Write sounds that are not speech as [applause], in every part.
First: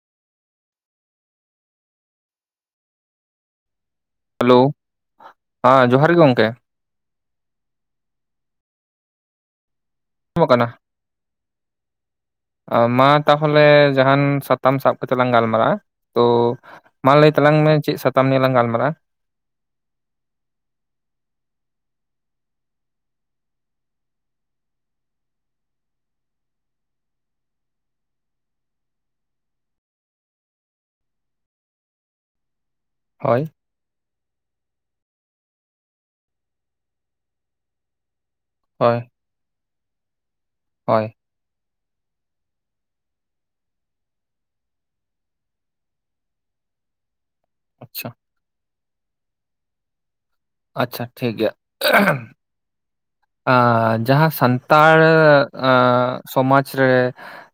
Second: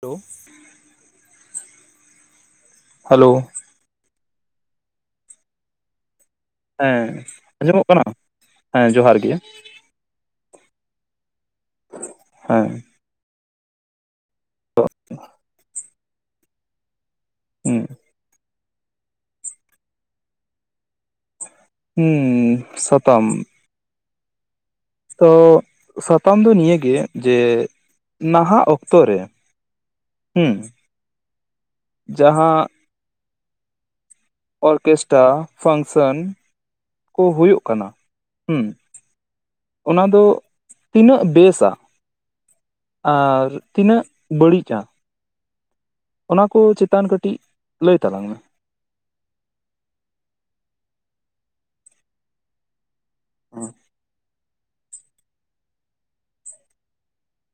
Hello hello. Hello ᱦᱮᱸ ᱡᱚᱦᱟᱨ ᱜᱮ ᱜᱚᱝᱠᱮ ᱾ ᱦᱮᱸ ᱟᱸᱡᱚᱢᱚᱜ ᱠᱟᱱᱟ ᱦᱮᱸ ᱡᱚᱦᱟᱨ ᱜᱮ ᱾ ᱟᱡᱚᱢᱚᱜ ᱠᱟᱱᱟ ᱦᱮᱸ ᱟ ᱢᱟ ᱛᱟᱦᱚᱞᱮ ᱡᱟᱦᱟᱱ ᱥᱟᱛᱟᱢ ᱥᱟᱵ ᱠᱟᱛᱮ ᱞᱟᱝ ᱜᱟᱞᱢᱟᱨᱟᱜᱼᱟ ᱛᱚ ᱢᱟ ᱞᱟᱹᱭ ᱛᱟᱞᱟᱝ ᱢᱮ ᱦᱩᱸ ᱪᱮᱫ ᱥᱟᱛᱟᱢ ᱱᱤᱭᱮ ᱞᱟᱝ ᱜᱟᱞᱢᱟᱨᱟᱜᱼᱟ ᱾ ᱦᱩᱸ ᱥᱟᱛᱟᱢ ᱾ ᱛᱚ ᱥᱟᱛᱟᱢ ᱫᱚ ᱱᱤᱭᱟᱹᱜᱮ ᱡᱮ ᱱᱟᱦᱟᱜ ᱚᱠᱛᱚ ᱨᱮ ᱦᱩᱸ ᱡᱟᱸᱦᱟ ᱦᱳᱭ ᱾ ᱚᱨᱠᱮᱥᱴᱨᱟ ᱯᱷᱟᱝᱥᱮᱱ ᱠᱚ ᱦᱩᱭᱩᱜ ᱠᱟᱱᱟ ᱦᱩᱸ ᱦᱳᱭ ᱾ ᱚᱱᱟ ᱫᱚ ᱛᱤᱱᱟᱹᱜ ᱵᱮᱥᱟ ᱟᱨ ᱛᱤᱱᱟᱹᱜ ᱵᱟᱹᱲᱤᱡᱼᱟ ᱾ ᱚᱱᱟ ᱠᱚ ᱪᱮᱛᱟᱱ ᱠᱟᱹᱴᱤᱡ ᱞᱟᱹᱭ ᱟᱪᱪᱷᱟ ᱛᱟᱞᱟᱝ ᱢᱮ? ᱟᱪᱪᱷᱟ ᱴᱷᱤᱠ ᱜᱮᱭᱟ ᱟᱸ ᱡᱟᱦᱟᱸ ᱥᱟᱱᱛᱟᱲ ᱟᱸ ᱥᱚᱢᱟᱡᱽ ᱨᱮ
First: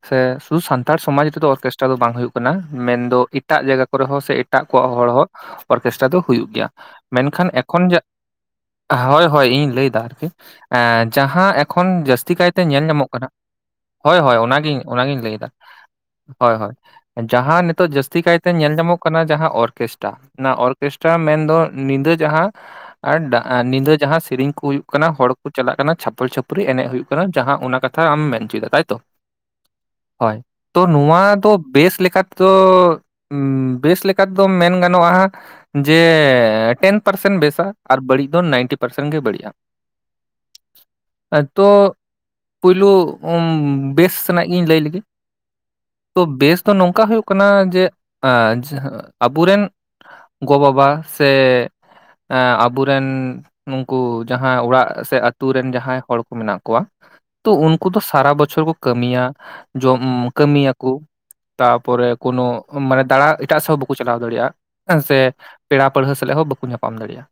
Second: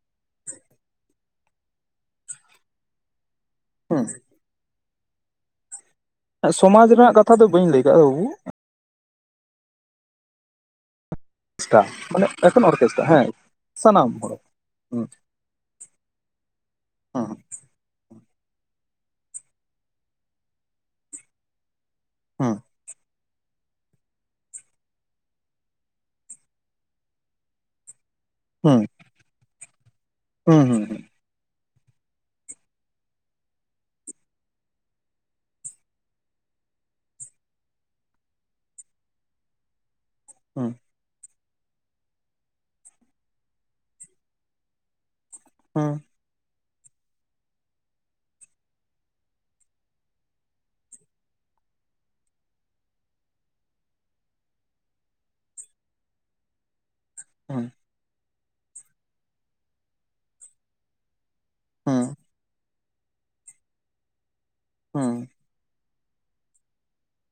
ᱥᱮ ᱥᱩᱫᱷᱩ ᱥᱟᱱᱛᱟᱲ ᱥᱚᱢᱟᱡᱽ ᱨᱮᱫᱚ ᱚᱨᱠᱮᱥᱴᱟᱨ ᱫᱚ ᱵᱟᱝ ᱦᱳᱭᱳᱜ ᱠᱟᱱᱟ ᱢᱮᱱᱫᱚ ᱮᱴᱟᱜ ᱡᱟᱭᱜᱟ ᱦᱮᱸ ᱠᱚᱨᱮ ᱦᱚᱸ ᱥᱮ ᱮᱴᱟᱜ ᱠᱚᱣᱟᱜ ᱦᱚᱲ ᱦᱚᱸ ᱚᱨᱠᱮᱥᱴᱟᱨ ᱫᱚ ᱦᱩᱭᱩᱜ ᱜᱮᱭᱟ ᱥᱚᱢᱟᱡᱽ ᱨᱮᱱᱟᱜ ᱠᱟᱛᱷᱟ ᱫᱚ ᱢᱮᱱᱠᱷᱟᱱ ᱵᱟᱹᱧ ᱮᱠᱷᱚᱱ ᱞᱟᱹᱭ ᱡᱮ ᱠᱟᱜᱼᱟ ᱵᱟᱹᱵᱩ ᱦᱳᱭ ᱦᱳᱭ ᱤᱧ ᱞᱟᱹᱭ ᱮᱫᱟ ᱟᱨᱠᱤ ᱮ ᱡᱟᱦᱟᱸ ᱚᱨᱠᱮᱥᱴᱨᱟ ᱮᱠᱷᱚᱱ ᱢᱟᱱᱮ ᱡᱟᱹᱥᱛᱤ ᱠᱟᱭᱛᱮ ᱮᱠᱮᱱ ᱧᱮᱞ ᱚᱨᱠᱮᱥᱴᱨᱟ ᱧᱟᱢᱚᱜ ᱦᱮᱸ ᱠᱟᱱᱟ ᱥᱟᱱᱟᱢ ᱦᱳᱭ ᱦᱚᱲ ᱦᱳᱭ ᱚᱱᱟᱜᱤᱧ ᱦᱩᱸ ᱚᱱᱟᱜᱤᱧ ᱞᱮᱭᱫᱟ ᱦᱳᱭ ᱦᱳᱭ, ᱦᱩᱸ ᱡᱟᱦᱟᱸ ᱱᱤᱛᱚᱜ ᱡᱟᱹᱥᱛᱤ ᱠᱟᱭᱛᱮ ᱧᱮᱞ ᱧᱟᱢᱚᱜ ᱠᱟᱱᱟ ᱡᱟᱦᱟᱸ ᱚᱨᱠᱮᱥᱴᱟ ᱚᱱᱟ ᱚᱨᱠᱮᱥᱴᱟ ᱢᱮᱱᱫᱚ ᱱᱤᱫᱟᱹ ᱡᱟᱦᱟᱸ ᱦᱩᱸ ᱟᱨ ᱱᱤᱫᱟᱹ ᱡᱟᱦᱟᱸ ᱥᱤᱨᱤᱧ ᱠᱩ ᱦᱩᱭᱩᱜ ᱠᱟᱱᱟ ᱦᱚᱲ ᱠᱚ ᱪᱟᱞᱟᱜ ᱠᱟᱱᱟ ᱪᱷᱟᱯᱚᱞ ᱪᱷᱟᱹᱯᱨᱤ ᱮᱱᱮᱜ ᱦᱩᱭᱩᱜ ᱠᱟᱱᱟ ᱡᱟᱸᱦᱟ ᱚᱱᱟ ᱠᱟᱛᱷᱟ ᱟᱢ ᱢᱮᱱ ᱪᱚᱭᱮᱫᱟ ᱦᱩᱸ ᱛᱟᱭᱛᱚ ᱾ ᱦᱳᱭ ᱛᱚ ᱱᱚᱣᱟ ᱫᱚ ᱵᱮᱥ ᱞᱮᱠᱟ ᱛᱮᱫᱚ ᱵᱮᱥ ᱞᱮᱠᱟ ᱛᱮᱫᱚ ᱢᱮᱱ ᱜᱟᱱᱚᱜᱼᱟ ᱾ ᱡᱮ ᱴᱮᱱ ᱯᱟᱨᱥᱮᱱ ᱵᱮᱥᱟ ᱟᱨ ᱵᱟᱹᱲᱤᱡ ᱫᱚ ᱱᱟᱭᱤᱱᱴᱤ ᱯᱟᱨᱥᱮᱱ ᱜᱮ ᱵᱟᱹᱲᱤᱡᱼᱟ ᱾ ᱦᱩᱸ ᱾ ᱟᱫᱚ ᱯᱩᱭᱞᱩ ᱵᱮᱥ ᱥᱮᱱᱟᱜ ᱜᱤᱧ ᱞᱟᱹᱭ ᱞᱤᱜᱤ ᱾ ᱦᱩᱸ ᱾ ᱛᱚ ᱵᱮᱥ ᱫᱚ ᱱᱚᱝᱠᱟ ᱦᱳᱭᱳᱜ ᱠᱟᱱᱟ ᱡᱮ ᱟᱵᱚᱨᱮᱱ ᱜᱚ ᱵᱟᱵᱟ ᱥᱮ ᱮᱸ ᱟᱵᱚᱨᱮᱱ ᱱᱩᱠᱩ ᱡᱟᱦᱟᱸ ᱚᱲᱟᱜ ᱥᱮ ᱥᱮ ᱟᱛᱩ ᱨᱮᱱ ᱡᱟᱦᱟᱸᱭ ᱦᱚᱲ ᱠᱚ ᱢᱮᱱᱟᱜ ᱠᱚᱭᱟ ᱛᱚ ᱩᱱ ᱠᱩ ᱫᱚ ᱥᱟᱨᱟ ᱵᱚᱪᱷᱚᱨ ᱠᱚ ᱠᱟᱹᱢᱤᱭᱟ ᱡᱚᱢ ᱠᱟᱹᱢᱤᱭᱟᱠᱚ ᱛᱟᱯᱚᱨᱮ ᱠᱚᱱᱚ ᱢᱟᱱᱮ ᱫᱟᱬᱟ ᱮᱴᱟᱜ ᱥᱮᱜ ᱦᱚᱸ ᱵᱟᱠᱚ ᱪᱟᱞᱟᱣ ᱫᱟᱲᱮᱭᱟᱜᱼᱟ ᱦᱮᱸ ᱥᱮ ᱾ ᱯᱮᱲᱟ ᱯᱟᱹᱲᱦᱟᱹ ᱥᱟᱞᱟᱜ ᱦᱚᱸ ᱵᱟᱠᱚ ᱧᱟᱯᱟᱢ ᱫᱟᱲᱮᱭᱟᱜᱼᱟ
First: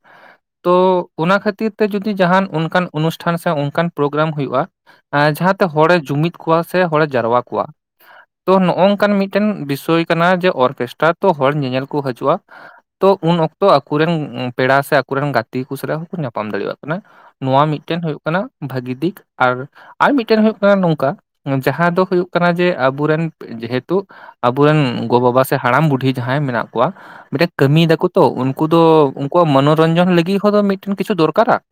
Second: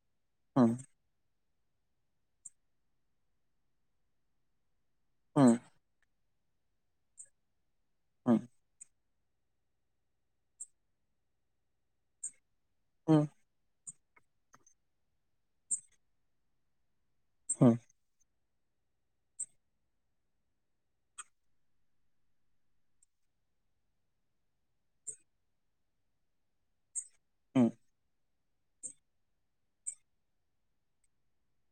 ᱛᱚ ᱚᱱᱟ ᱠᱷᱟᱹᱛᱤᱨ ᱛᱮ ᱡᱩᱫᱤ ᱡᱟᱦᱟᱱ ᱩᱱ ᱠᱟᱱ ᱚᱱᱩᱥᱴᱷᱟᱱ ᱥᱮ ᱚᱱᱠᱟᱱ ᱯᱨᱳᱜᱨᱟᱢ ᱦᱩᱭᱩᱜᱼᱟ ᱡᱟᱦᱟᱸᱛᱮ ᱦᱚᱲᱮ ᱡᱩᱢᱤᱫ ᱠᱚᱣᱟ ᱥᱮ ᱦᱚᱲᱮ ᱡᱟᱨᱣᱟ ᱠᱚᱣᱟ ᱛᱚ ᱱᱚᱜᱼᱚᱱᱠᱟᱱ ᱢᱤᱫ ᱴᱮᱱ ᱵᱤᱥᱚᱭ ᱠᱟᱱᱟ ᱡᱮ ᱚᱨᱠᱮᱥᱴᱟᱨ ᱛᱚ ᱦᱚᱲ ᱧᱮᱧᱮᱞ ᱠᱚ ᱦᱟᱹᱡᱩᱜᱼᱟ ᱛᱚ ᱩᱱ ᱚᱠ ᱛᱚ ᱟᱠᱩᱨᱮᱱ ᱯᱮᱲᱟ ᱥᱮ ᱟᱠᱚᱨᱮᱱ ᱜᱟᱛᱮ ᱠᱚ ᱥᱟᱞᱟᱜ ᱦᱚᱸᱠᱚ ᱧᱟᱯᱟᱢ ᱫᱟᱲᱮᱭᱟᱜ ᱠᱟᱱᱟ ᱱᱚᱶᱟ ᱢᱤᱜᱴᱮᱱ ᱦᱩᱭᱩᱜ ᱠᱟᱱᱟ ᱵᱷᱟᱜᱤ ᱫᱤᱠ ᱟᱨ ᱟᱨ ᱢᱤᱫᱴᱮᱱ ᱦᱩᱭᱩᱜ ᱠᱟᱱᱟ ᱱᱚᱝᱠᱟ ᱡᱟᱦᱟᱸ ᱫᱚ ᱦᱩᱭᱩᱜ ᱠᱟᱱᱟ ᱡᱮ ᱟᱵᱚᱨᱮᱱ ᱡᱮᱦᱮᱛᱩ ᱟᱵᱚᱨᱮᱱ ᱜᱚᱼᱵᱟᱵᱟ ᱥᱮ ᱦᱟᱲᱟᱢ ᱵᱩᱰᱷᱤ ᱡᱟᱦᱟᱸᱭ ᱢᱮᱱᱟᱜ ᱠᱚᱣᱟ, ᱢᱤᱫᱴᱮᱜ ᱠᱟᱹᱢᱤᱭ ᱫᱟᱠᱚ ᱛᱚ ᱩᱱᱠᱩ ᱫᱚ ᱩᱱᱠᱩᱣᱟᱜ ᱢᱚᱱᱚᱨᱚᱧᱡᱚᱱ ᱞᱟᱹᱜᱤᱜ ᱦᱚᱸ ᱫᱚ ᱢᱤᱫᱴᱮᱱ ᱠᱤᱪᱷᱩ ᱫᱚᱨᱠᱟᱨᱟ ᱾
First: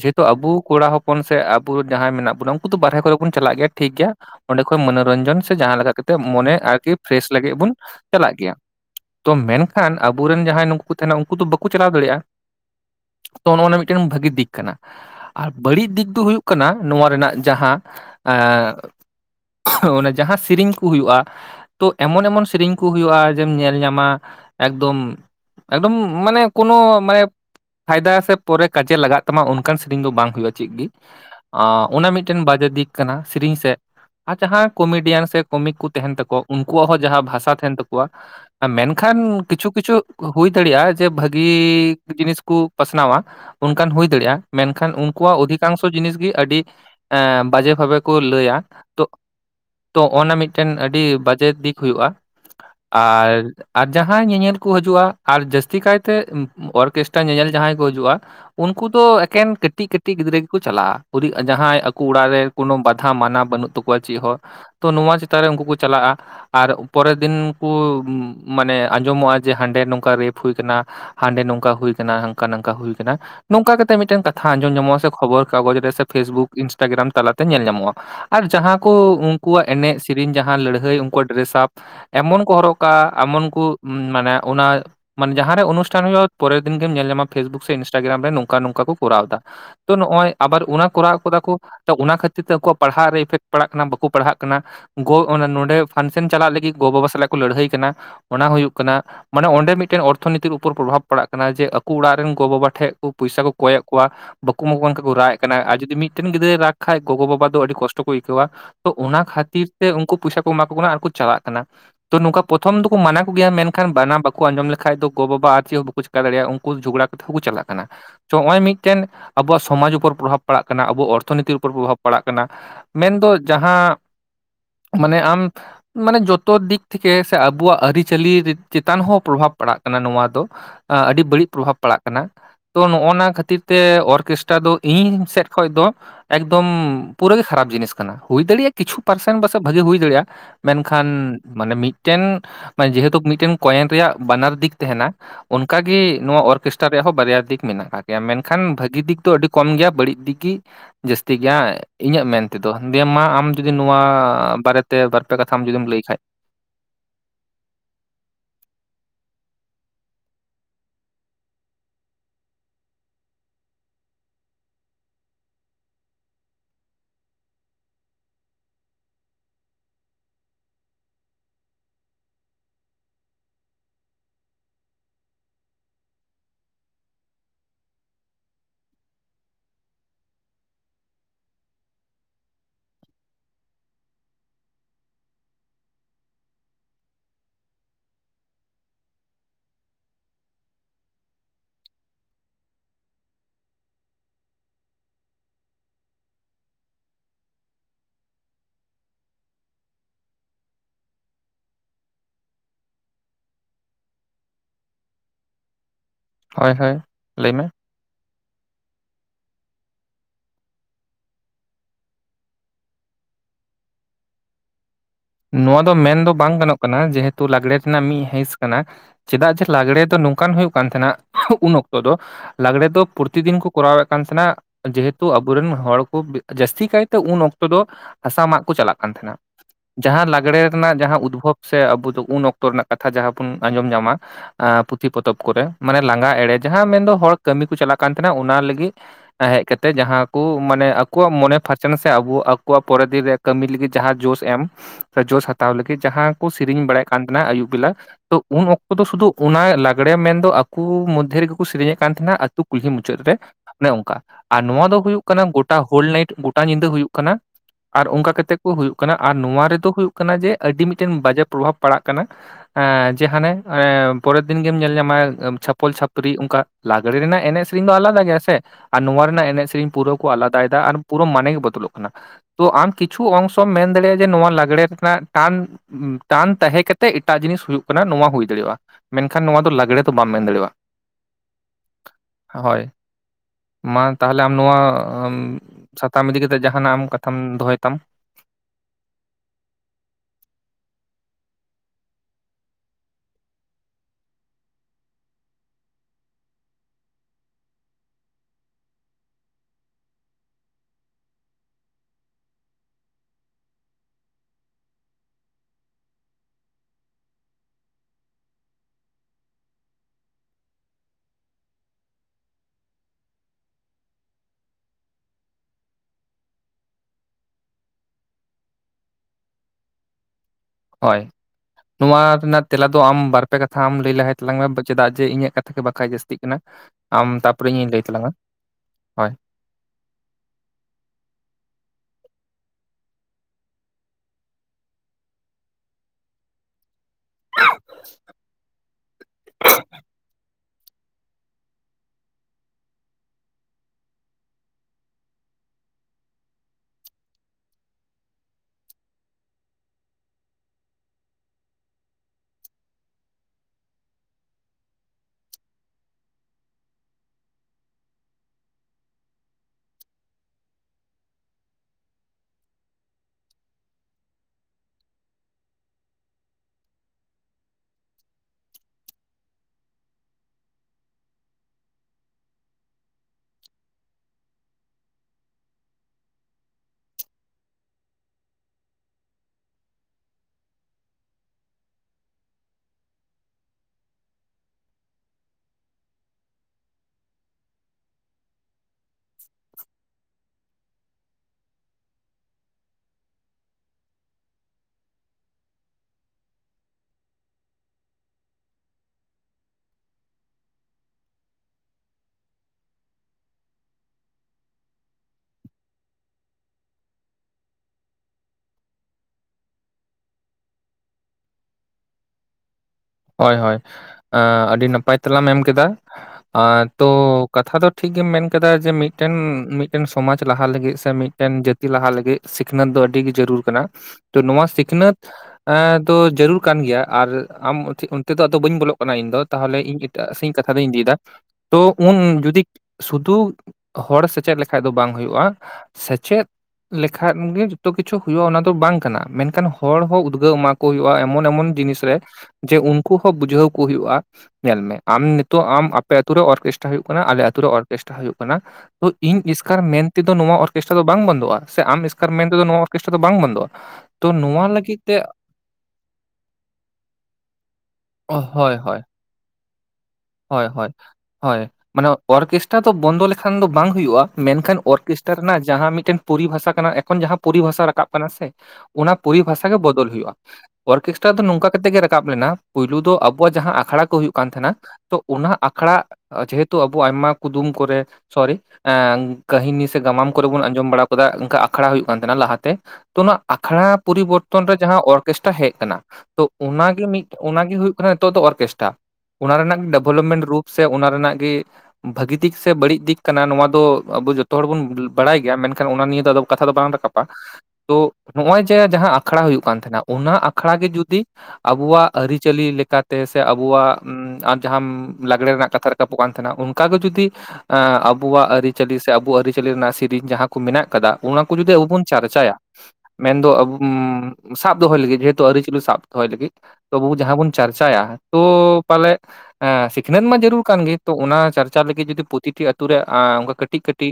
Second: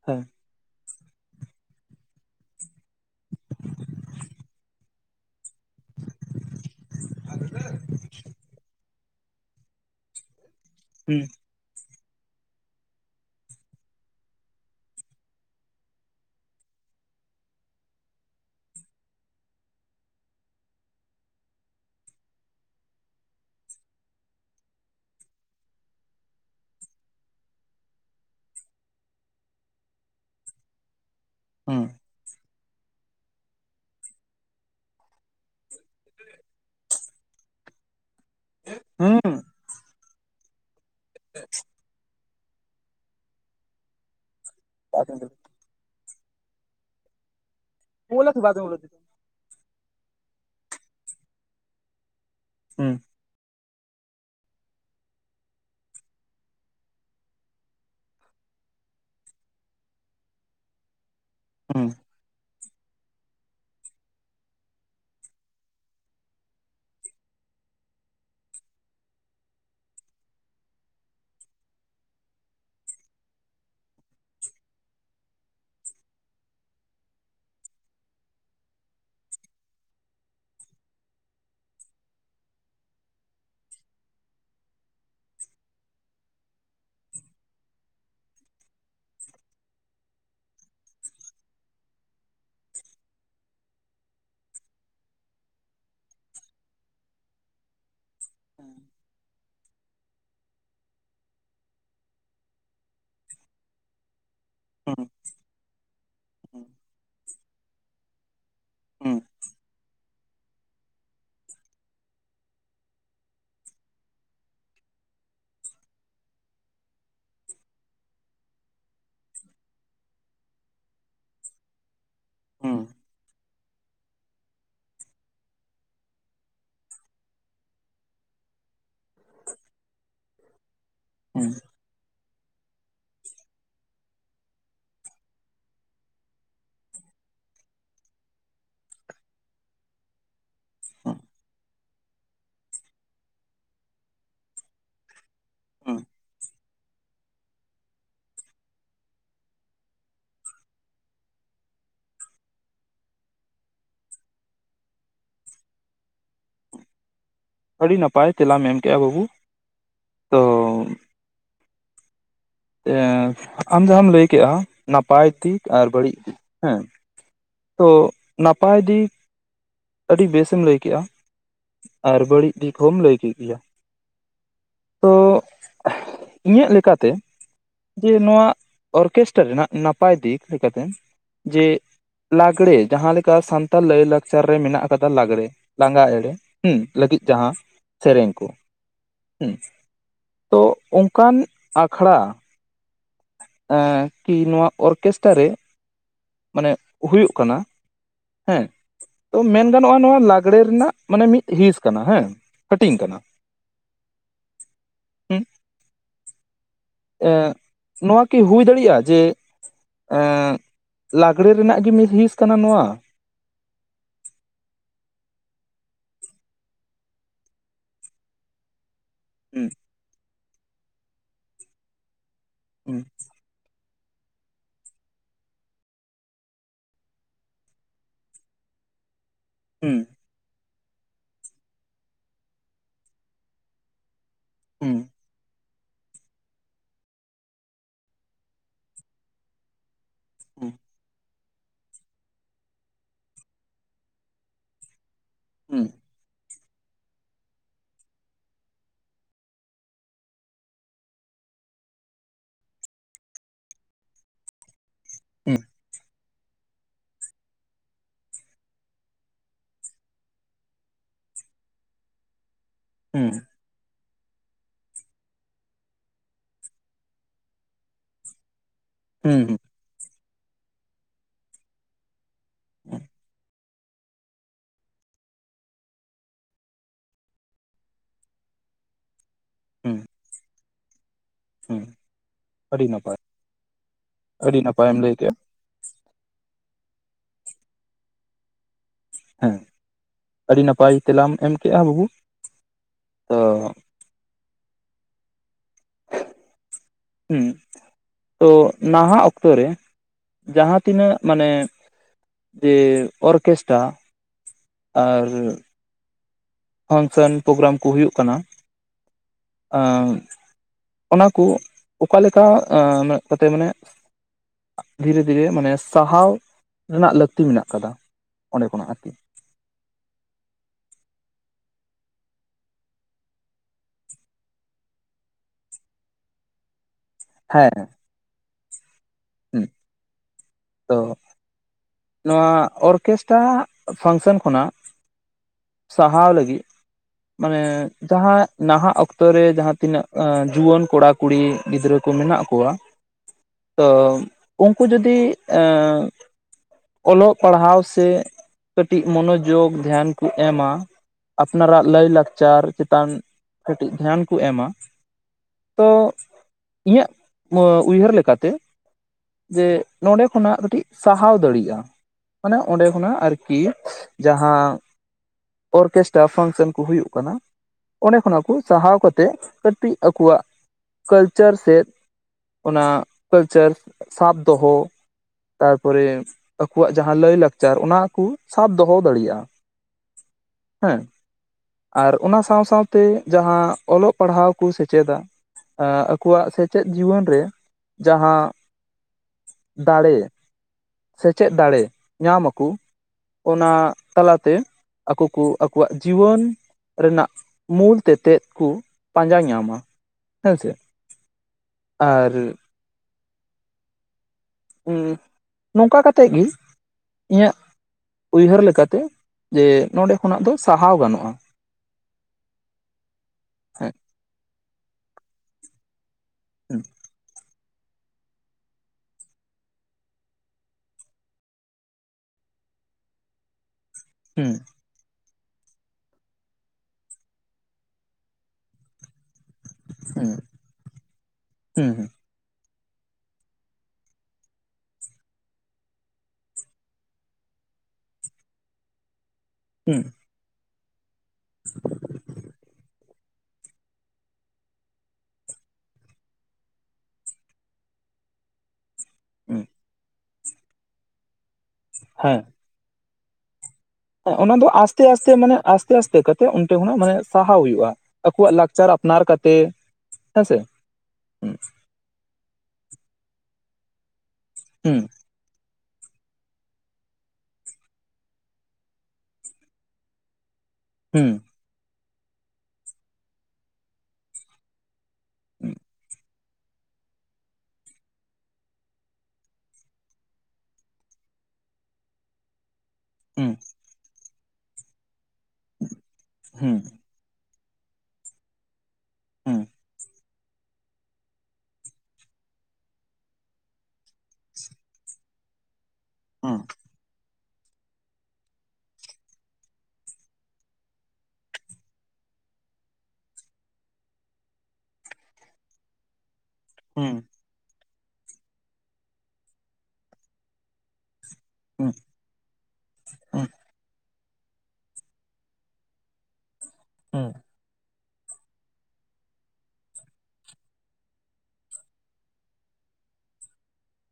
ᱡᱮᱦᱮᱛᱩ ᱟᱵᱚ ᱠᱚᱲᱟ ᱦᱚᱯ ᱚᱱ ᱥᱮ ᱟᱵᱚ ᱡᱟᱦᱟᱸᱭ ᱢᱮᱱᱟᱜ ᱵᱚᱱᱟ ᱩᱱᱠᱩ ᱫᱚ ᱵᱟᱨᱦᱮ ᱠᱚᱨᱮ ᱵᱚᱱ ᱪᱟᱞᱟᱜ ᱜᱮᱭᱟ ᱴᱷᱤᱠ ᱜᱮᱭᱟ ᱚᱸᱰᱮ ᱠᱷᱚᱡ ᱢᱚᱱᱚᱨᱚᱧᱡᱚᱱ ᱥᱮ ᱡᱟᱦᱟᱸ ᱞᱮᱠᱟ ᱠᱟᱛᱮᱜ ᱢᱚᱱᱮ ᱟᱨᱠᱤ ᱯᱷᱨᱮᱥ ᱞᱟᱹᱜᱤᱜ ᱵᱚᱱ ᱪᱟᱞᱟᱜ ᱜᱮᱭᱟ᱾ ᱛᱚ ᱢᱮᱱᱠᱷᱟᱱ ᱟᱵᱚᱨᱮᱱ ᱡᱟᱦᱟᱸᱭ ᱱᱩᱠᱩ ᱠᱚ ᱛᱟᱦᱮᱱᱟ ᱩᱱᱠᱩ ᱫᱚ ᱵᱟ ᱠᱚ ᱪᱟᱞᱟᱣ ᱫᱟᱲᱮᱭᱟᱜᱼᱟ ᱛᱚ ᱱᱚᱜ ᱚᱱᱟ ᱢᱤᱫᱴᱮᱱ ᱵᱷᱟᱹᱜᱤ ᱫᱤᱠ ᱠᱟᱱᱟ᱾ ᱟᱨ ᱵᱟᱹᱲᱤᱡ ᱫᱤᱠ ᱫᱚ ᱦᱩᱭᱩᱜ ᱠᱟᱱᱟ ᱱᱚᱣᱟ ᱨᱮᱱᱟᱜ ᱡᱟᱦᱟᱸ ᱮᱸᱜ ᱚᱱᱟ ᱡᱟᱦᱟᱸ ᱥᱤᱨᱤᱧ ᱠᱚ ᱦᱩᱭᱩᱜᱼᱟ ᱛᱚ ᱮᱢᱚᱱ ᱮᱢᱚᱱ ᱥᱤᱨᱤᱧ ᱠᱚ ᱦᱩᱭᱩᱜᱼᱟ ᱡᱮ ᱧᱮᱞ ᱧᱟᱢᱟ ᱮᱠᱫᱚᱢ ᱮᱠᱫᱚᱢ ᱢᱟᱱᱮ ᱠᱳᱱᱚ ᱢᱟᱱᱮ ᱯᱷᱟᱭᱫᱟ ᱥᱮ ᱯᱚᱨᱮ ᱠᱟᱡᱮ ᱞᱟᱜᱟᱜ ᱛᱟᱢᱟ ᱚᱱᱠᱟᱱ ᱥᱮᱤᱨᱤᱧ ᱫᱚ ᱵᱟᱝ ᱦᱩᱭᱩᱜᱼᱟ ᱪᱤᱫ ᱜᱮ ᱚᱱᱟ ᱢᱤᱫᱴᱮᱱ ᱵᱟᱡᱮ ᱫᱤᱠ ᱠᱟᱱᱟ ᱥᱤᱨᱤᱧ ᱥᱮᱫ, ᱟᱨ ᱡᱟᱦᱟᱸ ᱠᱚᱢᱮᱰᱤᱭᱟᱱ ᱥᱮ ᱠᱚᱢᱤᱠ ᱠᱚ ᱛᱟᱦᱮᱱ ᱛᱟᱠᱚᱣᱟ ᱩᱱᱠᱩᱣᱟᱜ ᱦᱚᱸ ᱡᱟᱦᱟᱸ ᱵᱷᱟᱥᱟ ᱛᱟᱦᱮᱱ ᱛᱟᱠᱚᱣᱟ ᱾ ᱢᱮᱱᱠᱷᱟᱱ ᱠᱤᱪᱷᱩ ᱠᱤᱪᱷᱩ ᱦᱩᱭ ᱫᱟᱲᱮᱭᱟᱜᱼᱟ ᱡᱮ ᱵᱷᱟᱜᱤ ᱡᱤᱱᱤᱥ ᱠᱚ ᱯᱟᱥᱱᱟᱣᱟ ᱚᱱᱠᱟᱱ ᱦᱩᱭ ᱫᱟᱲᱮᱭᱟᱜᱼᱟ, ᱢᱮᱱᱠᱷᱟᱱ ᱩᱱᱠᱩᱣᱟᱜ ᱚᱫᱤᱠ ᱠᱟᱝᱥᱚ ᱡᱤᱱᱤᱥ ᱜᱮ ᱟᱹᱰᱤ ᱮᱸ ᱵᱟᱡᱮ ᱵᱷᱟᱵᱮ ᱠᱚ ᱞᱟᱹᱭᱟ ᱛᱚ ᱛᱚ ᱚᱱᱟ ᱢᱤᱫᱴᱮᱱ ᱟᱹᱰᱤ ᱵᱟᱡᱮ ᱫᱤᱠ ᱦᱩᱭᱩᱜᱼᱟ, ᱟᱨ ᱟᱨ ᱡᱟᱦᱟᱸᱭ ᱧᱮᱧᱮᱞ ᱠᱚ ᱦᱤᱡᱩᱜᱼᱟ ᱟᱨ ᱡᱟᱹᱥᱛᱤ ᱠᱟᱭᱛᱮ ᱚᱨᱠᱮᱥᱴᱨᱟ ᱧᱮᱧᱮᱞ ᱡᱟᱦᱟᱸᱭ ᱠᱚ ᱦᱤᱡᱩᱜᱼᱟ [unintelligible] ᱩᱱᱠᱩ ᱫᱚ ᱮᱠᱮᱱ ᱠᱟᱹᱴᱤᱡ ᱠᱟᱹᱴᱤᱡ ᱜᱤᱫᱽᱨᱟᱹ ᱜᱮᱠᱚ ᱪᱟᱞᱟᱜᱼᱟ, ᱡᱟᱦᱟᱸᱭ ᱟᱠᱚ ᱚᱲᱟᱜ ᱨᱮ ᱠᱳᱱᱚ ᱵᱟᱫᱷᱟ ᱢᱟᱱᱟ ᱵᱟᱱᱩᱜ ᱛᱟᱠᱚ ᱠᱚᱣᱟ ᱪᱮᱫ ᱦᱚᱸ, ᱛᱚ ᱱᱚᱣᱟ ᱪᱮᱛᱟᱱ ᱨᱮ ᱩᱱᱠᱩ ᱠᱚ ᱪᱟᱞᱟᱜᱼᱟ ᱾ ᱟᱨ ᱯᱚᱨᱮᱨ ᱫᱤᱱ ᱠᱚ ᱢᱟᱱᱮ ᱟᱸᱡᱚᱢᱚᱜᱼᱟ ᱡᱮ ᱦᱟᱸᱰᱮ ᱱᱚᱝᱠᱟ ᱨᱮᱯ ᱦᱩᱭ ᱠᱟᱱᱟ ᱾ ᱦᱟᱸᱰᱮ ᱱᱚᱝᱠᱟ ᱦᱩᱭ ᱠᱟᱱᱟ ᱦᱟᱝᱠᱟ ᱱᱟᱝᱠᱟ ᱦᱩᱭ ᱠᱟᱱᱟ ᱾ ᱱᱚᱝᱠᱟ ᱠᱟᱛᱮᱜ ᱢᱤᱫᱴᱮᱱ ᱠᱟᱛᱷᱟ ᱟᱸᱡᱚᱢ ᱧᱟᱢᱚᱜᱼᱟ ᱥᱮ ᱠᱷᱚᱵᱚᱨ ᱠᱟᱜᱚᱡ ᱨᱮ ᱥᱮ ᱯᱷᱮᱥᱵᱩᱠ ᱤᱱᱥᱴᱟᱜᱨᱟᱢ ᱛᱟᱞᱟᱛᱮ ᱧᱮᱞ ᱧᱟᱢᱚᱜᱼᱟ᱾ ᱟᱨ ᱡᱟᱦᱟᱸ ᱠᱚ ᱩᱱᱠᱩᱣᱟᱜ ᱮᱱᱮᱡ ᱥᱮᱨᱤᱧ ᱡᱟᱦᱟᱸ ᱞᱟᱹᱲᱦᱟᱹᱭ ᱩᱱᱠᱩᱣᱟᱜ ᱰᱨᱮᱥᱟᱯ ᱮᱢᱚᱱ ᱠᱚ ᱦᱚᱨᱚᱜ ᱠᱟᱜᱼᱟ ᱮᱢᱚᱱ ᱠᱚ ᱢᱟᱱᱮ ᱚᱱᱟ ᱢᱟᱱᱮ ᱡᱟᱦᱟᱸᱨᱮ ᱚᱱᱩᱥᱴᱷᱟᱱ ᱦᱩᱭᱩᱜᱼᱟ ᱯᱚᱨᱮᱨ ᱫᱤᱱ ᱜᱮᱢ ᱧᱮᱞ ᱧᱟᱢᱟ ᱯᱷᱮᱥᱵᱩᱠ ᱥᱮ ᱤᱱᱥᱴᱟᱜᱨᱟᱢ ᱨᱮ ᱱᱚᱝᱠᱟ ᱱᱚᱝᱠᱟ ᱠᱚ ᱠᱚᱨᱟᱣ ᱫᱟ᱾ ᱛᱚ ᱱᱚᱜ-ᱚᱭ ᱟᱵᱟᱨ ᱚᱱᱟ ᱠᱚᱨᱟᱣ ᱠᱚᱫᱟ ᱠᱚ, ᱛᱚ ᱚᱱᱟ ᱠᱷᱟᱹᱛᱤᱨ ᱛᱮ ᱟᱠᱣᱟᱜ ᱯᱟᱲᱦᱟᱜ ᱨᱮ ᱤᱯᱷᱮᱠᱴ ᱯᱟᱲᱟᱜ ᱠᱟᱱᱟ ᱵᱟᱠᱚ ᱯᱟᱲᱦᱟᱜ ᱠᱟᱱᱟ ᱾ ᱜᱚ ᱱᱚᱰᱮ ᱯᱷᱟᱱᱥᱮᱱ ᱪᱟᱞᱟᱜ ᱞᱟᱹᱜᱤᱫ ᱜᱚ-ᱵᱟᱵᱟ ᱥᱟᱞᱟᱜ ᱠᱚ ᱞᱟᱹᱲᱦᱟᱹᱭ ᱠᱟᱱᱟ ᱾ ᱚᱱᱟ ᱦᱳᱭᱳᱜ ᱠᱟᱱᱟ ᱢᱟᱱᱮ ᱚᱸᱰᱮ ᱢᱤᱫ ᱴᱮᱱ ᱚᱨᱛᱷᱚᱱᱤᱛᱤᱨ ᱩᱯᱚᱨ ᱯᱨᱚᱵᱷᱟᱵᱽ ᱯᱟᱲᱟᱜ ᱠᱟᱱᱟ ᱡᱮ ᱟᱠᱚ ᱚᱲᱟᱜ ᱨᱮᱱ ᱜᱚ ᱵᱟᱵᱟ ᱴᱷᱮᱡ ᱯᱩᱭᱥᱟ ᱠᱚ ᱠᱚᱭᱮᱫ ᱠᱚᱣᱟ ᱵᱟᱠᱩ ᱮᱢᱟᱜ ᱠᱟᱱ ᱠᱚ ᱨᱟᱜ ᱮᱫ ᱠᱟᱱᱟ ᱟᱨ ᱡᱩᱫᱤ ᱢᱤᱫᱴᱮᱱ ᱜᱤᱫᱽᱨᱟᱹᱭ ᱨᱟᱜᱽ ᱠᱷᱟᱡ ᱜᱚᱜᱚ ᱵᱟᱵᱟ ᱫᱚ ᱟᱹᱰᱤ ᱠᱚᱥᱴᱚ ᱠᱚ ᱟᱹᱭᱠᱟᱹᱣᱟ, ᱛᱚ ᱚᱱᱟ ᱠᱷᱟᱛᱤᱨ ᱩᱱᱠᱩ ᱯᱩᱭᱥᱟ ᱠᱚ ᱮᱢᱟ ᱠᱚ ᱠᱟᱱᱟ ᱟᱨ ᱠᱚ ᱪᱟᱞᱟᱜ ᱠᱟᱱᱟ᱾ ᱛᱚ ᱱᱚᱝᱠᱟ ᱯᱨᱚᱛᱷᱚᱢ ᱫᱚᱠᱚ ᱢᱟᱱᱟ ᱠᱚᱜᱮᱭᱟ ᱢᱮᱱᱠᱷᱟᱱ ᱵᱟᱱᱟ ᱵᱟᱠᱚ ᱟᱸᱡᱚᱢ ᱞᱮᱠᱷᱟᱡ ᱫᱚ ᱜᱚᱼ ᱵᱟᱵᱟ ᱟᱨ ᱪᱮᱫ ᱦᱚᱸ ᱵᱟᱠᱚ ᱪᱤᱠᱟᱹ ᱪᱮᱠᱟ ᱫᱟᱲᱮᱭᱟᱜ ᱩᱱᱠᱩ ᱡᱷᱚᱜᱲᱟ ᱠᱟᱛᱮ ᱦᱚᱠᱚ ᱪᱟᱞᱟᱜᱼᱟ ᱾ ᱛᱚ ᱱᱚᱜ-ᱚᱭ ᱢᱤᱫᱴᱮᱱ ᱟᱵᱚᱣᱟᱜ ᱥᱚᱢᱡᱽ ᱩᱯᱚᱨ ᱯᱨᱚᱵᱷᱟᱵᱽ ᱯᱟᱲᱟᱜ ᱠᱟᱱᱟ ᱟᱵᱚ ᱚᱨᱛᱷᱚᱱᱤᱛᱤ ᱩᱯᱚᱨ ᱯᱨᱚᱵᱷᱟᱵᱽ ᱯᱟᱲᱟᱜ ᱠᱟᱱᱟ᱾ ᱢᱮᱱᱫᱚ ᱡᱟᱦᱟᱸᱼᱼ ᱢᱟᱱᱮ ᱟᱢ ᱢᱟᱱᱮ ᱡᱚᱛᱚ ᱫᱤᱠ ᱛᱷᱮᱠᱮ ᱥᱮ ᱟᱵᱩᱣᱟᱜ ᱟᱹᱨᱤᱪᱟᱹᱞᱤ ᱪᱮᱛᱟᱱ ᱦᱚᱸ ᱯᱨᱚᱵᱷᱟᱵᱽ ᱯᱟᱲᱟᱜ ᱠᱟᱱᱟ ᱱᱚᱣᱟ ᱫᱚ ᱟᱹᱰᱤ ᱵᱟᱹᱲᱤᱡ ᱯᱨᱚᱵᱷᱟᱵᱽ ᱯᱟᱲᱟᱜ ᱠᱟᱱᱟ ᱾ ᱛᱚ ᱱᱚᱜᱼᱟ ᱱᱚᱣᱟ ᱠᱷᱟᱹᱛᱤᱨ ᱛᱮ ᱚᱨᱠᱮᱥᱴᱨᱟ ᱫᱚ ᱤᱧ ᱥᱮᱫ ᱠᱷᱚᱡ ᱫᱚᱼᱼ ᱮᱠᱫᱚᱢ ᱯᱩᱨᱟᱹᱜᱮ ᱠᱷᱟᱨᱟᱯ ᱡᱤᱱᱤᱥ ᱠᱟᱱᱟ ᱦᱩᱭ ᱫᱟᱲᱮᱭᱟᱜᱼᱟ ᱠᱤᱪᱷᱩ ᱯᱟᱨᱥᱮᱱ ᱯᱟᱥᱮᱡ ᱵᱷᱟᱜᱤ ᱦᱩᱭ ᱫᱟᱲᱮᱭᱟᱜᱼᱟ᱾ ᱢᱮᱱᱠᱷᱟᱱ ᱢᱟᱱᱮ ᱢᱤᱫᱴᱮᱱ ᱡᱮᱦᱮᱛᱩ ᱢᱤᱫᱴᱮᱱ ᱠᱚᱭᱮᱱ ᱨᱮᱭᱟᱜ ᱵᱟᱱᱟᱨ ᱫᱤᱠ ᱛᱟᱦᱮᱱᱟᱼᱼ ᱚᱱᱠᱟ ᱜᱮ ᱱᱚᱣᱟ ᱚᱨᱠᱮᱥᱴᱟᱨ ᱨᱮᱭᱟᱜ ᱦᱚᱸ ᱵᱟᱨᱭᱟ ᱫᱤᱠᱼᱼ ᱢᱮᱱᱟᱜ ᱠᱮᱭᱟ ᱢᱮᱱ ᱠᱷᱟᱱ ᱵᱷᱟᱹᱜᱤ ᱫᱤᱠ ᱫᱚ ᱟᱹᱰᱤ ᱠᱚᱢ ᱜᱮᱭᱟ ᱵᱟᱹᱲᱤᱡ ᱫᱤᱠ ᱜᱮᱼᱼ ᱡᱟᱹᱥᱛᱤ ᱜᱮᱭᱟ ᱤᱧᱟᱹᱜ ᱢᱮᱱ ᱛᱮᱫᱚ ᱫᱤᱭᱮ ᱢᱟ ᱟᱢ ᱡᱩᱫᱤ ᱱᱚᱣᱟ ᱵᱟᱨᱮᱛᱮ ᱵᱟᱨ ᱯᱮ ᱠᱟᱛᱷᱟ ᱟᱢ ᱡᱩᱫᱤᱢ ᱞᱟᱹᱭ ᱠᱷᱟᱱ ᱟᱹᱰᱤ ᱱᱟᱯᱟᱭ ᱛᱮᱞᱟᱢ ᱮᱢ ᱠᱮᱜᱼᱟ ᱵᱟᱹᱵᱩ ᱛᱚᱼᱼ ᱮᱸ ᱟᱢ ᱡᱟᱦᱟᱸᱢ ᱞᱟᱹᱭ ᱠᱮᱜᱼᱟ ᱱᱟᱯᱟᱭ ᱫᱤᱠ ᱟᱨ ᱵᱟᱹᱲᱤᱡ ᱫᱤᱠ ᱦᱮᱸᱼᱼ ᱛᱚ ᱱᱟᱯᱟᱭ ᱫᱤᱠᱼᱼ ᱟᱹᱰᱤ ᱵᱮᱥᱮᱢ ᱞᱟᱹᱭ ᱠᱮᱜᱼᱟ ᱟᱨ ᱵᱟᱹᱲᱤᱡ ᱫᱤᱠ ᱦᱚᱢ ᱞᱟᱹᱭ ᱠᱮᱜ ᱜᱤᱭᱟ ᱛᱚ ᱤᱧᱟᱹᱜ ᱞᱮᱠᱟ ᱛᱮᱼᱼ ᱡᱮ ᱱᱚᱣᱟ ᱚᱨᱠᱮᱥᱴᱟᱨ ᱨᱮᱱᱟᱜ ᱱᱟᱯᱟᱭ ᱫᱤᱠ ᱞᱮᱠᱟᱛᱮᱼᱼ ᱡᱮ ᱞᱟᱜᱽᱲᱮ ᱡᱟᱦᱟᱸ ᱞᱮᱠᱟ ᱥᱟᱱᱛᱟᱲ ᱞᱟᱹᱭ ᱞᱟᱠᱪᱟᱨᱼᱼ ᱨᱮ ᱢᱮᱱᱟᱜ ᱠᱟᱫᱟ ᱞᱟᱜᱽᱲᱮ ᱞᱟᱸᱜᱟ ᱮᱲᱮ ᱦᱩᱸ ᱞᱟᱹᱜᱤᱫ ᱡᱟᱦᱟᱸ ᱥᱮᱨᱮᱧ ᱠᱚᱼᱼ ᱦᱩᱸ ᱛᱚ ᱚᱱᱠᱟᱱ ᱟᱠᱷᱲᱟᱼᱼ ᱮᱸ ᱠᱤ ᱱᱚᱣᱟ ᱚᱨᱠᱮᱥᱴᱟᱨ ᱨᱮᱼᱼ ᱢᱟᱱᱮ ᱦᱩᱭᱩᱜ ᱠᱟᱱᱟ ᱦᱮᱸ᱾ ᱛᱚ ᱢᱮᱱ ᱜᱟᱱᱚᱜᱼᱟ ᱱᱚᱣᱟ ᱞᱟᱜᱽᱲᱮ ᱨᱮᱱᱟᱜ ᱢᱟᱱᱮ ᱢᱤᱫ ᱦᱤᱸᱥ ᱠᱟᱱᱟ ᱦᱮᱸ ᱦᱟᱹᱴᱤᱧ ᱠᱟᱱᱟ ᱦᱩᱸ ᱦᱳᱭ ᱦᱳᱭ ᱮᱸ ᱞᱟᱹᱭ ᱢᱮ ᱱᱚᱣᱟ ᱠᱤ ᱦᱩᱭ ᱫᱟᱲᱮᱭᱟᱜᱼᱟ ᱡᱮ, ᱮᱸ ᱞᱟᱜᱽᱲᱮ ᱨᱮᱱᱟᱜ ᱜᱤ ᱢᱤᱫ ᱦᱤᱸᱥ ᱠᱟᱱᱟ ᱱᱚᱣᱟ ᱱᱚᱣᱟ ᱫᱚ ᱢᱮᱱ ᱫᱚ ᱵᱟᱝ ᱜᱟᱱᱚᱜ ᱠᱟᱱᱟ ᱡᱮᱦᱮᱛᱩ ᱞᱟᱜᱽᱲᱮ ᱨᱮᱱᱟᱜ ᱢᱤᱫ ᱦᱤᱸᱥ [unintelligible] ᱪᱮᱫᱟᱜ ᱡᱮ ᱦᱩᱸ ᱞᱟᱜᱽᱲᱮ ᱫᱚ ᱱᱚᱝᱠᱟᱱ ᱦᱩᱭᱩᱜ ᱠᱟᱱ ᱛᱟᱦᱮᱱᱟ ᱩᱱ ᱚᱠᱛᱚ ᱫᱚᱼᱼ ᱞᱟᱜᱽᱲᱮ ᱦᱩᱸ ᱫᱚ ᱯᱨᱚᱛᱤᱱ ᱠᱚᱼᱼ ᱠᱚᱨᱟᱣ ᱮᱫ ᱠᱟᱱ ᱛᱟᱦᱮᱱᱟ ᱡᱮᱦᱮᱛᱩ ᱟᱵᱚ ᱨᱮᱱ ᱦᱚᱲ ᱠᱚ ᱡᱟᱹᱥᱛᱤ ᱠᱟᱭᱛᱮ ᱩᱱ ᱚᱠᱛᱚ ᱫᱚ ᱦᱟᱥᱟ ᱢᱟᱜ ᱠᱚ ᱪᱟᱞᱟᱜ ᱠᱟᱱ ᱛᱟᱦᱮᱱᱟ ᱦᱩᱸ ᱡᱟᱦᱟᱸ ᱞᱟᱜᱽᱲᱮ ᱨᱮᱱᱟᱜ ᱡᱟᱦᱟᱸ ᱩᱫᱽᱵᱷᱚᱵᱽ ᱥᱮ ᱟᱵᱚ ᱫᱚ ᱩᱱ ᱚᱠᱛᱚ ᱨᱮᱱᱟᱜ ᱠᱟᱛᱷᱟ ᱡᱟᱦᱟᱸ ᱵᱚᱱ ᱟᱸᱡᱚᱢ ᱧᱟᱢᱟ ᱟᱸ ᱦᱩᱸ ᱯᱩᱛᱷᱤ ᱯᱚᱛᱚᱵ ᱠᱚᱨᱮ ᱢᱟᱱᱮ ᱞᱟᱸᱜᱟ ᱮᱲᱮ ᱡᱟᱦᱟᱸ ᱢᱮᱱ ᱫᱚ ᱦᱚᱲ ᱠᱟᱹᱢᱤ ᱠᱚ ᱪᱟᱞᱟᱜ ᱠᱟᱱ ᱛᱟᱦᱮᱸᱱᱟ ᱚᱱᱟ ᱞᱟᱹᱜᱤᱫ ᱦᱮᱡ ᱠᱟᱛᱮᱜ ᱡᱟᱦᱟᱸᱼᱼ ᱟᱠᱚ ᱦᱩᱸ ᱢᱟᱱᱮ ᱟᱠᱚᱣᱟᱜ ᱢᱚᱱᱮ ᱯᱷᱟᱨᱪᱟ ᱱᱟᱥᱮ ᱟᱵᱚ ᱟᱠᱚᱣᱟᱜ ᱯᱚᱨᱮᱨ ᱫᱤᱱ ᱨᱮ ᱠᱟᱹᱢᱤ ᱞᱟᱹᱜᱤᱫ ᱡᱟᱦᱟᱸ ᱡᱳᱥ ᱮᱢ ᱡᱚᱥ ᱦᱟᱛᱟᱣ ᱞᱟᱹᱜᱤᱫ ᱡᱟᱦᱟᱸ ᱠᱚ ᱥᱮᱨᱮᱧ ᱵᱟᱲᱟᱭᱮᱫ ᱠᱟᱱ ᱛᱟᱦᱮᱱᱟ ᱟᱭᱩᱵ ᱵᱮᱞᱟ ᱛᱚ ᱩᱱ ᱚᱠᱛᱚ ᱫᱚ ᱥᱩᱫᱩ ᱚᱱᱟ ᱞᱟᱜᱽᱲᱮ ᱢᱮᱱ ᱫᱚ ᱟᱠᱚ ᱢᱚᱫᱽᱫᱷᱮ ᱨᱮᱜᱮ ᱠᱚ ᱥᱮᱨᱮᱧᱮᱫ ᱠᱟᱱ ᱛᱟᱸᱦᱮᱱᱟ ᱟᱹᱛᱩ ᱠᱩᱞᱦᱤ ᱢᱩᱪᱟᱹᱫ ᱨᱮ ᱚᱱᱮ ᱚᱝᱠᱟ ᱟᱨ ᱱᱚᱣᱟ ᱫᱚᱼᱼ ᱦᱩᱭᱩᱜ ᱠᱟᱱᱟ ᱦᱩᱸ ᱜᱚᱴᱟ ᱦᱳᱞ ᱱᱟᱭᱤᱴ ᱜᱚᱴᱟ ᱧᱤᱫᱟᱹ ᱦᱩᱭᱩᱜ ᱠᱟᱱᱟ ᱟᱨ ᱚᱱᱠᱟ ᱠᱟᱛᱮ ᱠᱚ ᱦᱩᱭᱩᱜ ᱠᱟᱱᱟ ᱟᱨ ᱱᱚᱣᱟ ᱨᱮᱫᱚ ᱦᱩᱭᱩᱜ ᱠᱟᱱᱟ ᱡᱮ ᱟᱹᱰᱤ ᱢᱤᱫᱴᱮᱱ ᱵᱟᱡᱮ ᱯᱨᱚᱵᱷᱟᱵᱽ ᱯᱟᱲᱟᱜ ᱠᱟᱱᱟ ᱮᱸ ᱡᱮ ᱦᱩᱸ ᱦᱟᱱᱮ ᱮᱸ ᱯᱚᱨᱮᱨ ᱫᱤᱱ ᱜᱮᱢ ᱧᱮᱞ ᱧᱟᱢᱟ ᱪᱷᱟᱯᱚᱞ ᱪᱷᱟᱹᱯᱟᱹᱨᱤ ᱚᱱᱠᱟ ᱞᱟᱜᱽᱲᱮ ᱨᱮᱱᱟᱜ ᱮᱱᱮᱡ ᱥᱮᱨᱮᱧ ᱫᱚ ᱟᱞᱟᱫᱟ ᱜᱮᱭᱟ ᱥᱮ ᱱᱚᱣᱟ ᱨᱮᱱᱟᱜ ᱦᱩᱸ ᱮᱱᱮᱡ ᱥᱮᱨᱮᱧ ᱯᱩᱨᱟᱹ ᱠᱚ ᱟᱞᱟᱫᱟᱭ ᱮᱫᱟ ᱟᱨ ᱯᱩᱨᱟᱹ ᱢᱟᱱᱮ ᱜᱮ ᱵᱚᱫᱚᱞᱚᱜ ᱠᱟᱱᱟ ᱛᱚ ᱟᱢ ᱦᱩᱸ ᱠᱤᱪᱷᱩ ᱚᱝᱥᱚᱼᱼ ᱢᱮᱱ ᱫᱟᱲᱮᱭᱟᱜᱼᱟ ᱡᱮ ᱱᱚᱣᱟ [unintelligible] ᱞᱟᱜᱽᱲᱮ ᱨᱮᱱᱟᱜ ᱴᱟᱱ ᱴᱟᱱ ᱛᱟᱦᱮᱸ ᱠᱟᱛᱮᱜ ᱮᱴᱟᱜ ᱡᱤᱱᱤᱥ ᱦᱳᱭ ᱠᱟᱱᱟ ᱱᱚᱣᱟ ᱦᱩᱭ ᱫᱟᱲᱮᱭᱟᱜᱼᱟ ᱢᱮᱱ ᱠᱷᱟᱱ ᱱᱚᱣᱟ ᱫᱚ ᱞᱟᱜᱽᱲᱮ ᱫᱚ ᱵᱟᱢ ᱢᱮᱱ ᱫᱟᱲᱮᱣᱟᱜᱼᱟ ᱦᱮᱸ ᱦᱳᱭ ᱢᱟ ᱛᱟᱦᱞᱮ ᱟᱢ ᱟᱹᱰᱤ ᱱᱚᱣᱟ ᱱᱟᱯᱟᱭᱮᱢ ᱞᱟᱹᱭ ᱠᱮᱜᱼᱟ ᱟᱢᱼᱼ ᱥᱟᱛᱟᱢ ᱤᱫᱤ ᱠᱟᱛᱮ ᱡᱟᱦᱟᱱᱟᱜ ᱟᱢ ᱠᱟᱛᱷᱟᱢ ᱫᱚᱦᱚᱭ ᱛᱟᱢ ᱦᱮᱸ ᱟᱹᱰᱤ ᱱᱟᱯᱟᱭ ᱛᱮᱞᱟᱢ ᱮᱢ ᱠᱮᱜᱼᱟ ᱵᱟᱹᱵᱩ ᱛᱚᱼᱼ ᱦᱩᱸ ᱛᱚ ᱱᱟᱦᱟᱜ ᱚᱠᱛᱚ ᱨᱮ ᱡᱟᱦᱟᱸ ᱛᱤᱱᱟᱹᱜ ᱢᱟᱱᱮᱼᱼ ᱡᱮ ᱚᱨᱠᱮᱥᱴᱨᱟ ᱟᱨᱼᱼ ᱯᱷᱟᱱᱥᱮᱱ ᱯᱨᱳᱜᱨᱟᱢ ᱠᱚ ᱦᱩᱭᱩᱜ ᱠᱟᱱᱟ ᱮᱸ ᱚᱱᱟ ᱠᱚ ᱚᱠᱟᱞᱮᱠᱟ ᱢᱮᱱᱟᱜ ᱠᱟᱛᱮ ᱢᱟᱱᱮ, ᱫᱷᱤᱨᱮ ᱫᱷᱤᱨᱮ ᱢᱟᱱᱮ ᱥᱟᱦᱟᱣ ᱨᱮᱱᱟᱜ ᱞᱟᱹᱠᱛᱤ ᱢᱮᱱᱟᱜ ᱟᱠᱟᱫᱟ ᱚᱸᱰᱮ ᱠᱷᱚᱱᱟᱜ ᱟᱨᱠᱤ ᱦᱚᱭ, ᱱᱚᱣᱟ ᱨᱮᱱᱟᱜ ᱛᱮᱞᱟ ᱫᱚ ᱟᱢ ᱵᱟᱨᱯᱮ ᱠᱟᱛᱷᱟ ᱟᱢ ᱞᱟᱹᱭ ᱞᱟᱦᱟᱭ ᱛᱟᱞᱟᱝ ᱢᱮ ᱪᱮᱫᱟᱜ ᱡᱮ ᱤᱧᱟᱹᱜ ᱠᱟᱛᱷᱟ ᱜᱮ ᱵᱟᱠᱟᱱ ᱡᱟᱹᱥᱛᱤᱜ ᱠᱟᱱᱟ, [unintelligible] ᱟᱢ ᱛᱟᱯᱚᱨᱮ ᱦᱮᱸ ᱤᱧᱤᱧ ᱞᱟᱹᱭ ᱛᱟᱞᱟᱝ-ᱟ ᱦᱳᱭ᱾ ᱦᱮᱸ ᱛᱚ, ᱱᱚᱣᱟ ᱚᱨᱠᱮᱥᱴᱨᱟ ᱯᱷᱟᱱᱥᱮᱱ ᱠᱷᱚᱱᱟᱜ ᱥᱟᱦᱟᱣ ᱞᱟᱹᱜᱤᱫ᱾ ᱢᱟᱱᱮ ᱡᱟᱦᱟᱸ ᱱᱟᱦᱟᱜ ᱚᱠᱛᱚ᱾ ᱚᱠᱛᱚᱨ ᱨᱮ ᱡᱟᱦᱟᱸ ᱛᱤᱱᱟᱹᱜ ᱡᱩᱣᱟᱹᱱ ᱠᱚᱲᱟ ᱠᱩᱲᱤ ᱜᱤᱫᱽᱨᱟᱹ ᱠᱚ ᱢᱮᱱᱟᱜ ᱠᱚᱣᱟ᱾ ᱛᱚ ᱩᱱᱠᱩ ᱡᱩᱫᱤ ᱮᱸ, ᱚᱞᱚᱜ ᱯᱟᱲᱦᱟᱣ ᱥᱮ ᱠᱟᱹᱴᱤᱡ ᱢᱚᱱᱚᱡᱳᱜᱽ ᱥᱮ ᱫᱷᱮᱭᱟᱱ ᱠᱚ ᱮᱢᱟ᱾ ᱟᱯᱱᱟᱨᱟᱜ ᱞᱟᱹᱭ ᱞᱟᱠᱪᱟᱨ ᱪᱮᱛᱟᱱ ᱠᱟᱹᱴᱤᱡ ᱫᱷᱮᱭᱟᱱ ᱠᱩ ᱮᱢᱟ, ᱛᱚ ᱤᱧᱟᱹᱜ ᱩᱭᱦᱟᱹᱨ ᱞᱮᱠᱟᱛᱮ, ᱡᱮ ᱱᱚᱸᱰᱮ ᱠᱷᱚᱱᱟᱜ ᱠᱟᱹᱴᱤᱡ ᱥᱟᱦᱟᱣ ᱫᱟᱲᱤᱭᱟᱜᱼᱟ᱾ ᱢᱟᱱᱮ ᱚᱸᱰᱮ ᱠᱷᱚᱱᱟᱜ ᱟᱨᱠᱤ ᱡᱟᱦᱟᱸ᱾ ᱚᱨᱠᱮᱥᱴᱨᱟ ᱯᱷᱟᱱᱥᱮᱱ ᱠᱚ ᱦᱩᱭᱩᱜ ᱠᱟᱱᱟ᱾ ᱚᱸᱰᱮ ᱠᱷᱚᱱᱟᱜ ᱠᱚ ᱥᱟᱦᱟᱣ ᱠᱟᱛᱮᱫ ᱠᱟᱹᱴᱤᱡ ᱟᱠᱚᱣᱟᱜ ᱠᱟᱞᱪᱟᱨ ᱥᱮᱫ᱾ ᱚᱱᱟ ᱠᱟᱞᱪᱟᱨ ᱥᱟᱵ ᱫᱚᱦᱚ ᱛᱟᱨᱯᱚᱨᱮ᱾ ᱟᱠᱚᱣᱟᱜ ᱡᱟᱦᱟᱸ ᱞᱟᱹᱭᱞᱟᱠᱪᱟᱨ ᱚᱱᱟ ᱠᱩ ᱥᱟᱵ ᱫᱚᱦᱚ ᱫᱟᱲᱮᱭᱟᱜᱼᱟ ᱦᱮᱸ᱾ ᱟᱨ ᱚᱱᱟ ᱥᱟᱶ ᱥᱟᱶ ᱛᱮ ᱡᱟᱦᱟᱸ ᱚᱞᱚᱜ ᱯᱟᱲᱦᱟᱣ ᱠᱩ ᱥᱮᱪᱮᱫᱟ ᱾ ᱟᱠᱩᱣᱟᱜ ᱥᱮᱪᱮᱫ ᱡᱤᱭᱚᱱ ᱨᱮ ᱡᱟᱦᱟᱸ ᱫᱟᱲᱮ ᱥᱮᱪᱮᱫ ᱫᱟᱲᱮ ᱧᱟᱢ ᱟᱠᱩ ᱚᱱᱟ ᱛᱟᱞᱟ ᱛᱮ ᱟᱠᱩ ᱠᱩ ᱟᱠᱩᱣᱟᱜ ᱡᱤᱭᱚᱱ ᱨᱮᱱᱟᱜ ᱢᱩᱞ ᱛᱮᱛᱮᱫ ᱠᱩ ᱯᱟᱸᱡᱟ ᱧᱟᱢᱟ ᱦᱮᱸᱥᱮ ᱟᱨ ᱦᱩᱸ ᱱᱚᱝᱠᱟ ᱠᱟᱛᱮᱫ ᱜᱤ ᱤᱧᱟᱹᱜ ᱩᱭᱦᱟᱹᱨ ᱞᱮᱠᱟ ᱛᱮ ᱡᱮ ᱱᱚᱸᱰᱮ ᱠᱷᱚᱱᱟᱜ ᱫᱚ ᱥᱟᱦᱟᱣ ᱜᱟᱱᱚᱜ-ᱟ ᱾ ᱦᱳᱭ ᱦᱳᱭ, ᱦᱮᱸ ᱟᱹᱰᱤ ᱱᱟᱯᱟᱭ ᱛᱮᱞᱟᱢ ᱮᱢ ᱠᱮᱫᱟ ᱟᱨ ᱛᱚ ᱠᱟᱛᱷᱟ ᱫᱚ ᱴᱷᱤᱠ ᱜᱮᱢ ᱢᱮᱱ ᱠᱟᱫᱟ ᱡᱮ ᱢᱤᱫᱴᱮᱱ ᱢᱤᱫᱴᱮᱱ ᱥᱚᱢᱟᱡᱽ ᱞᱟᱦᱟ ᱞᱟᱹᱜᱤᱫ ᱥᱮ ᱢᱤᱫᱴᱮᱱ ᱡᱟᱹᱛᱤ ᱛᱤ ᱞᱟᱦᱟ ᱞᱟᱹᱜᱤᱫ ᱥᱤᱠᱷᱱᱟᱹᱛ ᱫᱚ ᱟᱹᱰᱤ ᱜᱮ ᱡᱟᱹᱨᱩᱨ ᱠᱟᱱᱟ ᱾ ᱛᱚ ᱦᱩᱸ ᱱᱚᱣᱟ ᱥᱤᱠᱷᱱᱟᱹᱛ ᱫᱚ ᱡᱟᱹᱨᱩᱨ ᱠᱟᱱ ᱜᱮᱭᱟ ᱾ ᱟᱨ ᱟᱢ ᱚᱱᱛᱮ ᱫᱚ ᱟᱫᱚ ᱵᱟᱹᱧ ᱵᱚᱞᱚᱜ ᱠᱟᱱᱟ ᱤᱧ ᱫᱚ ᱛᱟᱦᱚᱞᱮ ᱤᱧ ᱮᱴᱟᱜ ᱦᱩᱸ ᱥᱮᱡ ᱠᱟᱛᱷᱟ ᱫᱩᱧ ᱤᱫᱤᱭ ᱮᱫᱟ ᱾ ᱛᱚ ᱦᱩᱸ ᱦᱩᱸ ᱩᱱ ᱡᱩᱫᱤ ᱥᱩᱫᱩ ᱦᱚᱲ ᱥᱮᱪᱮᱫ ᱞᱮᱠᱷᱟᱡ ᱫᱚ ᱵᱟᱝ ᱦᱩᱭᱩᱜᱼᱟ᱾ ᱥᱮᱪᱮᱫ ᱞᱮᱠᱷᱟᱱ ᱜᱮ ᱡᱚᱛᱚ ᱠᱤᱪᱷᱩ ᱦᱩᱭᱩᱜᱼᱟ ᱚᱱᱟ ᱫᱚ ᱵᱟᱝ ᱠᱟᱱᱟ ᱾ ᱢᱮᱱ ᱠᱷᱟᱱ ᱦᱚ ᱦᱚᱲ ᱦᱩᱸ ᱦᱚᱸ ᱩᱫᱽᱜᱟᱹᱣ ᱮᱢᱟ ᱠᱚ ᱦᱩᱭᱩᱜᱼᱟ ᱮᱢᱚᱱ ᱮᱢᱚᱱ ᱡᱤᱱᱤᱥ ᱨᱮ, ᱡᱮ ᱩᱱᱠᱩ ᱦᱚᱸ ᱵᱩᱡᱷᱟᱹᱣ ᱠᱚ ᱦᱩᱭᱩᱜᱼᱟ᱾ ᱧᱮᱞ ᱢᱮ ᱟᱢ ᱱᱤᱛᱚᱜ ᱟᱢ ᱟᱯᱮ ᱟᱛᱩ ᱨᱮ ᱚᱨᱠᱮᱥᱴᱟᱨ ᱦᱩᱭᱩᱜ ᱠᱟᱱᱟ ᱟᱞᱮ ᱟᱛᱩ ᱨᱮ ᱚᱨᱠᱮᱥᱴᱟᱨ ᱦᱩᱭᱩᱜ ᱠᱟᱱᱟ ᱛᱚ ᱤᱧ ᱦᱩᱸ ᱮᱥᱠᱟᱨ ᱢᱮᱱ ᱛᱮ ᱫᱚ ᱱᱚᱣᱟ ᱚᱨᱠᱮᱥᱴᱨ ᱫᱚ ᱵᱟᱝ ᱵᱚᱱᱫᱚᱜᱼᱟ ᱾ ᱥᱮ ᱟᱢ ᱮᱥᱠᱟᱨ ᱦᱮᱸ ᱢᱮᱱ ᱛᱮ ᱫᱚ ᱱᱚᱣᱟ ᱚᱨᱠᱮᱥᱴᱟᱨ ᱫᱚ ᱵᱟᱝ ᱵᱚᱱᱫᱚᱜᱼᱟ ᱾ ᱦᱮᱸ ᱚᱱᱟ ᱫᱚ ᱟᱥᱛᱮ ᱟᱥᱛᱮ ᱢᱟᱱᱮ ᱟᱥ ᱟᱥᱛᱮ ᱟᱥᱛᱮ ᱠᱟᱛᱮ ᱚᱱᱛᱮ ᱠᱷᱚᱱᱟᱜ ᱢᱟᱱᱮ ᱥᱟᱦᱟᱣ ᱦᱩᱭᱩᱜᱼᱟ ᱾ ᱟᱠᱚᱣᱟᱜ ᱦᱳᱭ ᱞᱟᱠᱪᱟᱨ ᱦᱳᱭ ᱟᱯᱱᱟᱨ ᱠᱟᱛᱮ ᱦᱮᱸᱥᱮ ᱦᱳᱭ ᱦᱳᱭ ᱦᱩᱸ ᱦᱳᱭ ᱾ᱢᱟᱱᱮ ᱚᱨᱠᱮᱥᱴᱨᱟ ᱫᱚ ᱵᱚᱱᱫᱚ ᱞᱮᱠᱷᱟᱱ ᱫᱚ ᱵᱟᱝ ᱦᱩᱭᱩᱜᱼᱟ ᱢᱮᱱᱠᱷᱟᱱ ᱦᱩᱸ ᱚᱨᱠᱮᱥᱴ ᱴᱟᱨ ᱨᱮᱱᱟᱜ ᱡᱟᱦᱟᱸ ᱢᱤᱫᱴᱮᱱ ᱯᱚᱨᱤ ᱵᱷᱟᱥᱟ ᱠᱟᱱᱟ ᱮᱠᱷᱚᱱ ᱡᱟᱦᱟᱸ ᱯᱚᱨᱤ ᱵᱷᱟᱥᱟ ᱨᱟᱠᱟᱵ ᱠᱟᱱᱟ ᱥᱮ ᱚᱱᱟ ᱯᱚᱨᱤ ᱵᱷᱟᱥᱟ ᱜᱮ ᱵᱚᱫᱚᱞ ᱦᱩᱭᱩᱜᱼᱟ ᱾ ᱦᱩᱸ ᱚᱨᱜᱮᱥᱴᱟᱨ ᱫᱚ ᱱᱚᱝᱠᱟ ᱠᱟᱛᱮᱜ ᱜᱮ ᱨᱟᱠᱟᱵ ᱞᱮᱱᱟ ᱯᱩᱭᱞᱩ ᱫᱚ ᱟᱵᱚ ᱡᱟᱦᱟᱸ ᱟᱠᱷᱲᱟ ᱠᱚ ᱦᱩᱭᱩᱜ ᱠᱟᱱ ᱛᱟᱦᱮᱸᱱᱟᱼᱼ ᱛᱚ ᱚᱱᱟ ᱦᱩᱸ ᱟᱠᱷᱲᱟ ᱡᱮᱦᱮᱛᱩ ᱟᱵᱚ ᱟᱭᱢᱟ ᱠᱩᱫᱩᱢ ᱠᱚᱨᱮᱼᱼ ᱥᱚᱨᱤ, ᱮᱸ ᱠᱟᱹᱦᱱᱤ ᱥᱮ ᱜᱟᱢᱟᱢ ᱠᱚᱨᱮ ᱵᱚᱱ ᱟᱸᱡᱚᱢ ᱵᱟᱲᱟᱣ ᱠᱟᱫᱟ ᱟᱝᱠᱟ ᱟᱠᱷᱲᱟ ᱦᱩᱭᱩᱜ ᱠᱟᱱ ᱛᱟᱦᱮᱸᱱᱟ ᱞᱟᱦᱟ ᱛᱮ᱾ ᱛᱳ ᱚᱱᱟ ᱦᱩᱸ ᱟᱠᱷᱲᱟ ᱯᱚᱨᱤ ᱵᱚᱨᱛᱚᱱ ᱨᱮ ᱡᱟᱦᱟᱸ ᱚᱨᱜᱮᱥᱴᱟᱨ ᱦᱮᱡ ᱠᱟᱱᱟ ᱛᱳ ᱦᱩᱸ ᱚᱱᱟᱜᱮ ᱢᱤᱫᱼᱼ ᱚᱱᱟ ᱜᱮ ᱦᱩᱭᱩᱜ ᱠᱟᱱᱟ ᱱᱤᱛᱚᱜ ᱫᱚ ᱚᱨᱜᱮᱥᱴᱟᱨ᱾ ᱚᱱᱟ ᱦᱩᱸ ᱨᱮᱱᱟᱜ ᱜᱮ ᱰᱮᱵᱷᱞᱚᱯᱢᱮᱱᱴ ᱨᱩᱯ ᱥᱮ ᱚᱱᱟ ᱨᱮᱱᱟᱜ ᱜᱮ ᱵᱷᱟᱹᱜᱤ ᱫᱤᱠ ᱥᱮ ᱵᱟᱹᱲᱤᱡ ᱫᱤᱠ ᱠᱟᱱᱟ ᱱᱚᱣᱟ ᱫᱚ ᱟᱵᱚ ᱡᱚᱛᱚ ᱦᱚᱲ ᱵᱚᱱ ᱵᱟᱲᱟᱭ ᱜᱮᱭᱟ ᱢᱮᱱ ᱠᱷᱟᱱ ᱚᱱᱟ ᱱᱤᱭᱮ ᱫᱚ ᱟᱫᱚ ᱦᱩᱸ ᱠᱟᱛᱷᱟ ᱫᱚ ᱵᱟᱝ ᱨᱟᱠᱟᱵᱼᱟ ᱾ ᱛᱳ ᱱᱚᱜᱼᱚᱭ ᱡᱮ ᱡᱟᱦᱟᱸ ᱟᱠᱷᱲᱟ ᱦᱩᱭᱩᱜ ᱠᱟᱱ ᱛᱟᱦᱮᱸᱱᱟ ᱚᱱᱟ ᱟᱠᱷᱲᱟ ᱜᱮ ᱡᱩᱫᱤ ᱟᱵᱩᱣᱟᱜ ᱟᱹᱨᱤᱪᱟᱹᱞᱤ ᱞᱮᱠᱟ ᱛᱮ ᱥᱮ ᱟᱵᱩᱣᱟᱜ ᱩᱸ ᱡᱟᱦᱟᱸᱢ ᱞᱟᱜᱽᱲᱮ ᱨᱮᱱᱟᱜ ᱠᱟᱛᱷᱟ ᱨᱟᱠᱟᱵᱚᱜ ᱠᱟᱱ ᱛᱟᱦᱮᱸᱱᱟ ᱚᱱᱠᱟ ᱜᱮ ᱦᱩᱸ ᱦᱩᱸ ᱡᱩᱫᱤ ᱟᱸ ᱟᱵᱩᱣᱟᱜ ᱟᱹᱨᱤᱪᱟᱹᱞᱤ ᱥᱮ ᱟᱵᱩ ᱟᱹᱨᱤᱪᱟᱹᱞᱤ ᱨᱮᱱᱟᱜ ᱥᱮᱤᱨᱤᱧ ᱡᱟᱦᱟᱸ ᱠᱩ ᱢᱮᱱᱟᱜ ᱠᱟᱫᱟ ᱚᱱᱟ ᱠᱩ ᱡᱩᱫᱤ ᱟᱵᱚ ᱦᱩᱸ ᱵᱚᱱ ᱪᱟᱨᱪᱟᱭᱟ ᱢᱮᱱᱫᱚ ᱟᱵᱚ ᱥᱟᱵ ᱫᱚᱦᱚᱭ ᱞᱟᱹᱜᱤᱫ ᱡᱮᱦᱮᱛᱩ ᱟᱹᱨᱤᱪᱟᱹᱞᱤ ᱥᱟᱵ ᱫᱚᱦᱚᱭ ᱞᱟᱹᱜᱤᱫ ᱛᱚ ᱟᱵᱩ ᱡᱟᱦᱟᱸ ᱵᱚᱱ ᱪᱟᱨᱪᱟᱭᱟ ᱛᱳ ᱯᱟᱞᱮᱫ ᱟᱸ ᱥᱤᱠᱷᱱᱟᱹᱛ ᱢᱟ ᱡᱟᱨᱩᱨ ᱠᱟᱱ ᱜᱮ ᱛᱚ ᱚᱱᱟ ᱪᱟᱨᱪᱟᱭ ᱞᱟᱹᱜᱤᱫ ᱡᱩᱫᱤ ᱯᱨᱚᱛᱤᱴᱤ ᱟᱛᱩᱨ ᱨᱮ ᱚᱝᱠᱟ ᱠᱟᱹᱴᱤᱡ ᱠᱟᱹᱴᱤᱡ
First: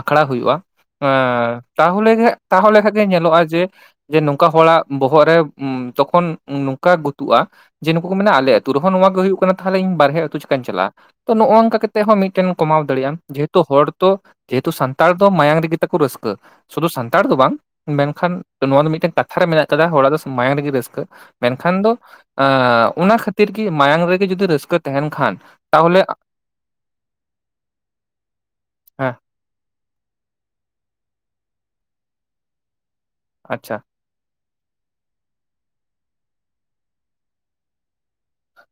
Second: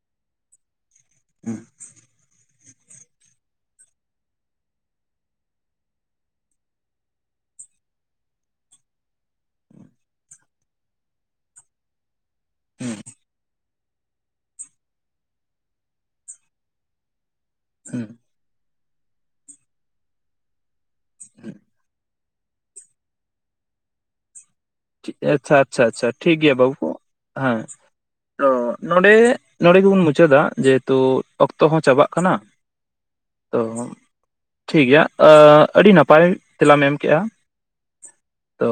ᱟᱠᱷᱲᱟ ᱦᱩᱭᱩᱜᱼᱟ ᱾ ᱮ ᱦᱩᱸ ᱦᱩᱸ ᱛᱟᱦᱚᱞᱮ ᱜᱮ ᱛᱟᱦᱚᱞᱮ ᱠᱷᱟᱡ ᱜᱮ ᱧᱮᱞᱚᱜᱼᱟ ᱡᱮ ᱡᱮ ᱱᱚᱝᱠᱟ ᱦᱚᱲᱟᱜ ᱵᱚᱦᱚᱜ ᱨᱮ ᱛᱚᱠᱷᱚᱱ ᱱᱚᱝᱠᱟ ᱜᱩᱛᱩᱜᱼᱟ ᱡᱮ ᱱᱩᱠᱩ ᱠᱚ ᱢᱮᱱᱟ ᱟᱞᱮ ᱟ ᱟᱹᱛᱩ ᱨᱮᱦᱚᱸ ᱱᱚᱣᱟ ᱜᱮ ᱦᱩᱭᱩᱜ ᱠᱟᱱᱟ ᱾ ᱛᱟᱦᱚᱞᱮ ᱤᱧ ᱵᱟᱨᱦᱮ ᱟᱹᱛᱩ ᱪᱤᱠᱟᱹᱧ ᱪᱟᱞᱟᱜᱼᱟ ᱾ ᱛᱚ ᱱᱚᱜᱚ ᱱᱚᱝᱠᱟ ᱠᱟᱛᱮ ᱦᱚᱸ ᱢᱤᱫᱴᱮᱱ ᱠᱚᱢᱟᱣ ᱫᱟᱲᱮᱭᱟᱜ ᱟᱢ ᱾ ᱡᱮᱦᱮᱛᱩ ᱦᱚᱲ ᱛᱚ ᱡᱮᱦᱮᱛᱩ ᱥᱟᱱᱛᱟᱲ ᱫᱚ ᱢᱟᱭᱟᱝ ᱨᱮᱜᱮ ᱛᱟᱠᱚ ᱨᱟᱹᱥᱠᱟᱹ ᱾ ᱥᱩᱫᱷᱩ ᱥᱟᱱᱛᱟᱲ ᱫᱚ ᱵᱟᱝ ᱦᱩᱸ ᱢᱮᱱᱠᱷᱟᱱ ᱱᱚᱣᱟ ᱫᱚ ᱢᱤᱫᱴᱮᱱ ᱠᱟᱛᱷᱟ ᱨᱮ ᱢᱮᱱᱟᱜ ᱠᱟᱫᱟ, ᱦᱚᱲᱟᱜ ᱫᱚ ᱢᱟᱭᱟᱝ ᱨᱮᱜᱮ ᱨᱟᱹᱥᱠᱟᱹ, ᱢᱮᱱᱠᱷᱟᱱ ᱫᱚ ᱟᱸ ᱚᱱᱟ ᱠᱷᱟᱹᱛᱤᱨ ᱜᱮ ᱢᱟᱭᱟᱝ ᱨᱮᱜᱮ ᱡᱩᱫᱤ ᱨᱟᱹᱥᱠᱟᱹ ᱛᱟᱦᱮᱱ ᱠᱷᱟᱱ ᱟᱪᱪᱷᱟ ᱟᱪᱪᱷᱟ ᱛᱟᱦᱚᱞᱮ ᱟᱪᱪᱷᱟ ᱴᱷᱤᱠ ᱜᱮᱭᱟ ᱵᱟᱹᱵᱩ ᱠᱚ, ᱟᱸ ᱛᱚ ᱱᱚᱸᱰᱮ ᱦᱮᱸ ᱱᱚᱸᱰᱮ ᱜᱮᱵᱚᱱ ᱢᱩᱪᱟᱹᱫᱟ, ᱡᱮᱦᱮᱛᱩ ᱚᱠᱛᱚ ᱦᱚᱸ ᱪᱟᱵᱟᱜ ᱠᱟᱱᱟ ᱾ ᱟᱪᱪᱷᱟ ᱛᱳ᱾ ᱴᱷᱤᱠ ᱜᱮᱭᱟ ᱟᱹᱼᱟᱹᱰᱤ ᱱᱟᱯᱟᱭ ᱛᱮᱞᱟᱢ ᱮᱢ ᱠᱮᱜᱼᱟ᱾ ᱛᱚ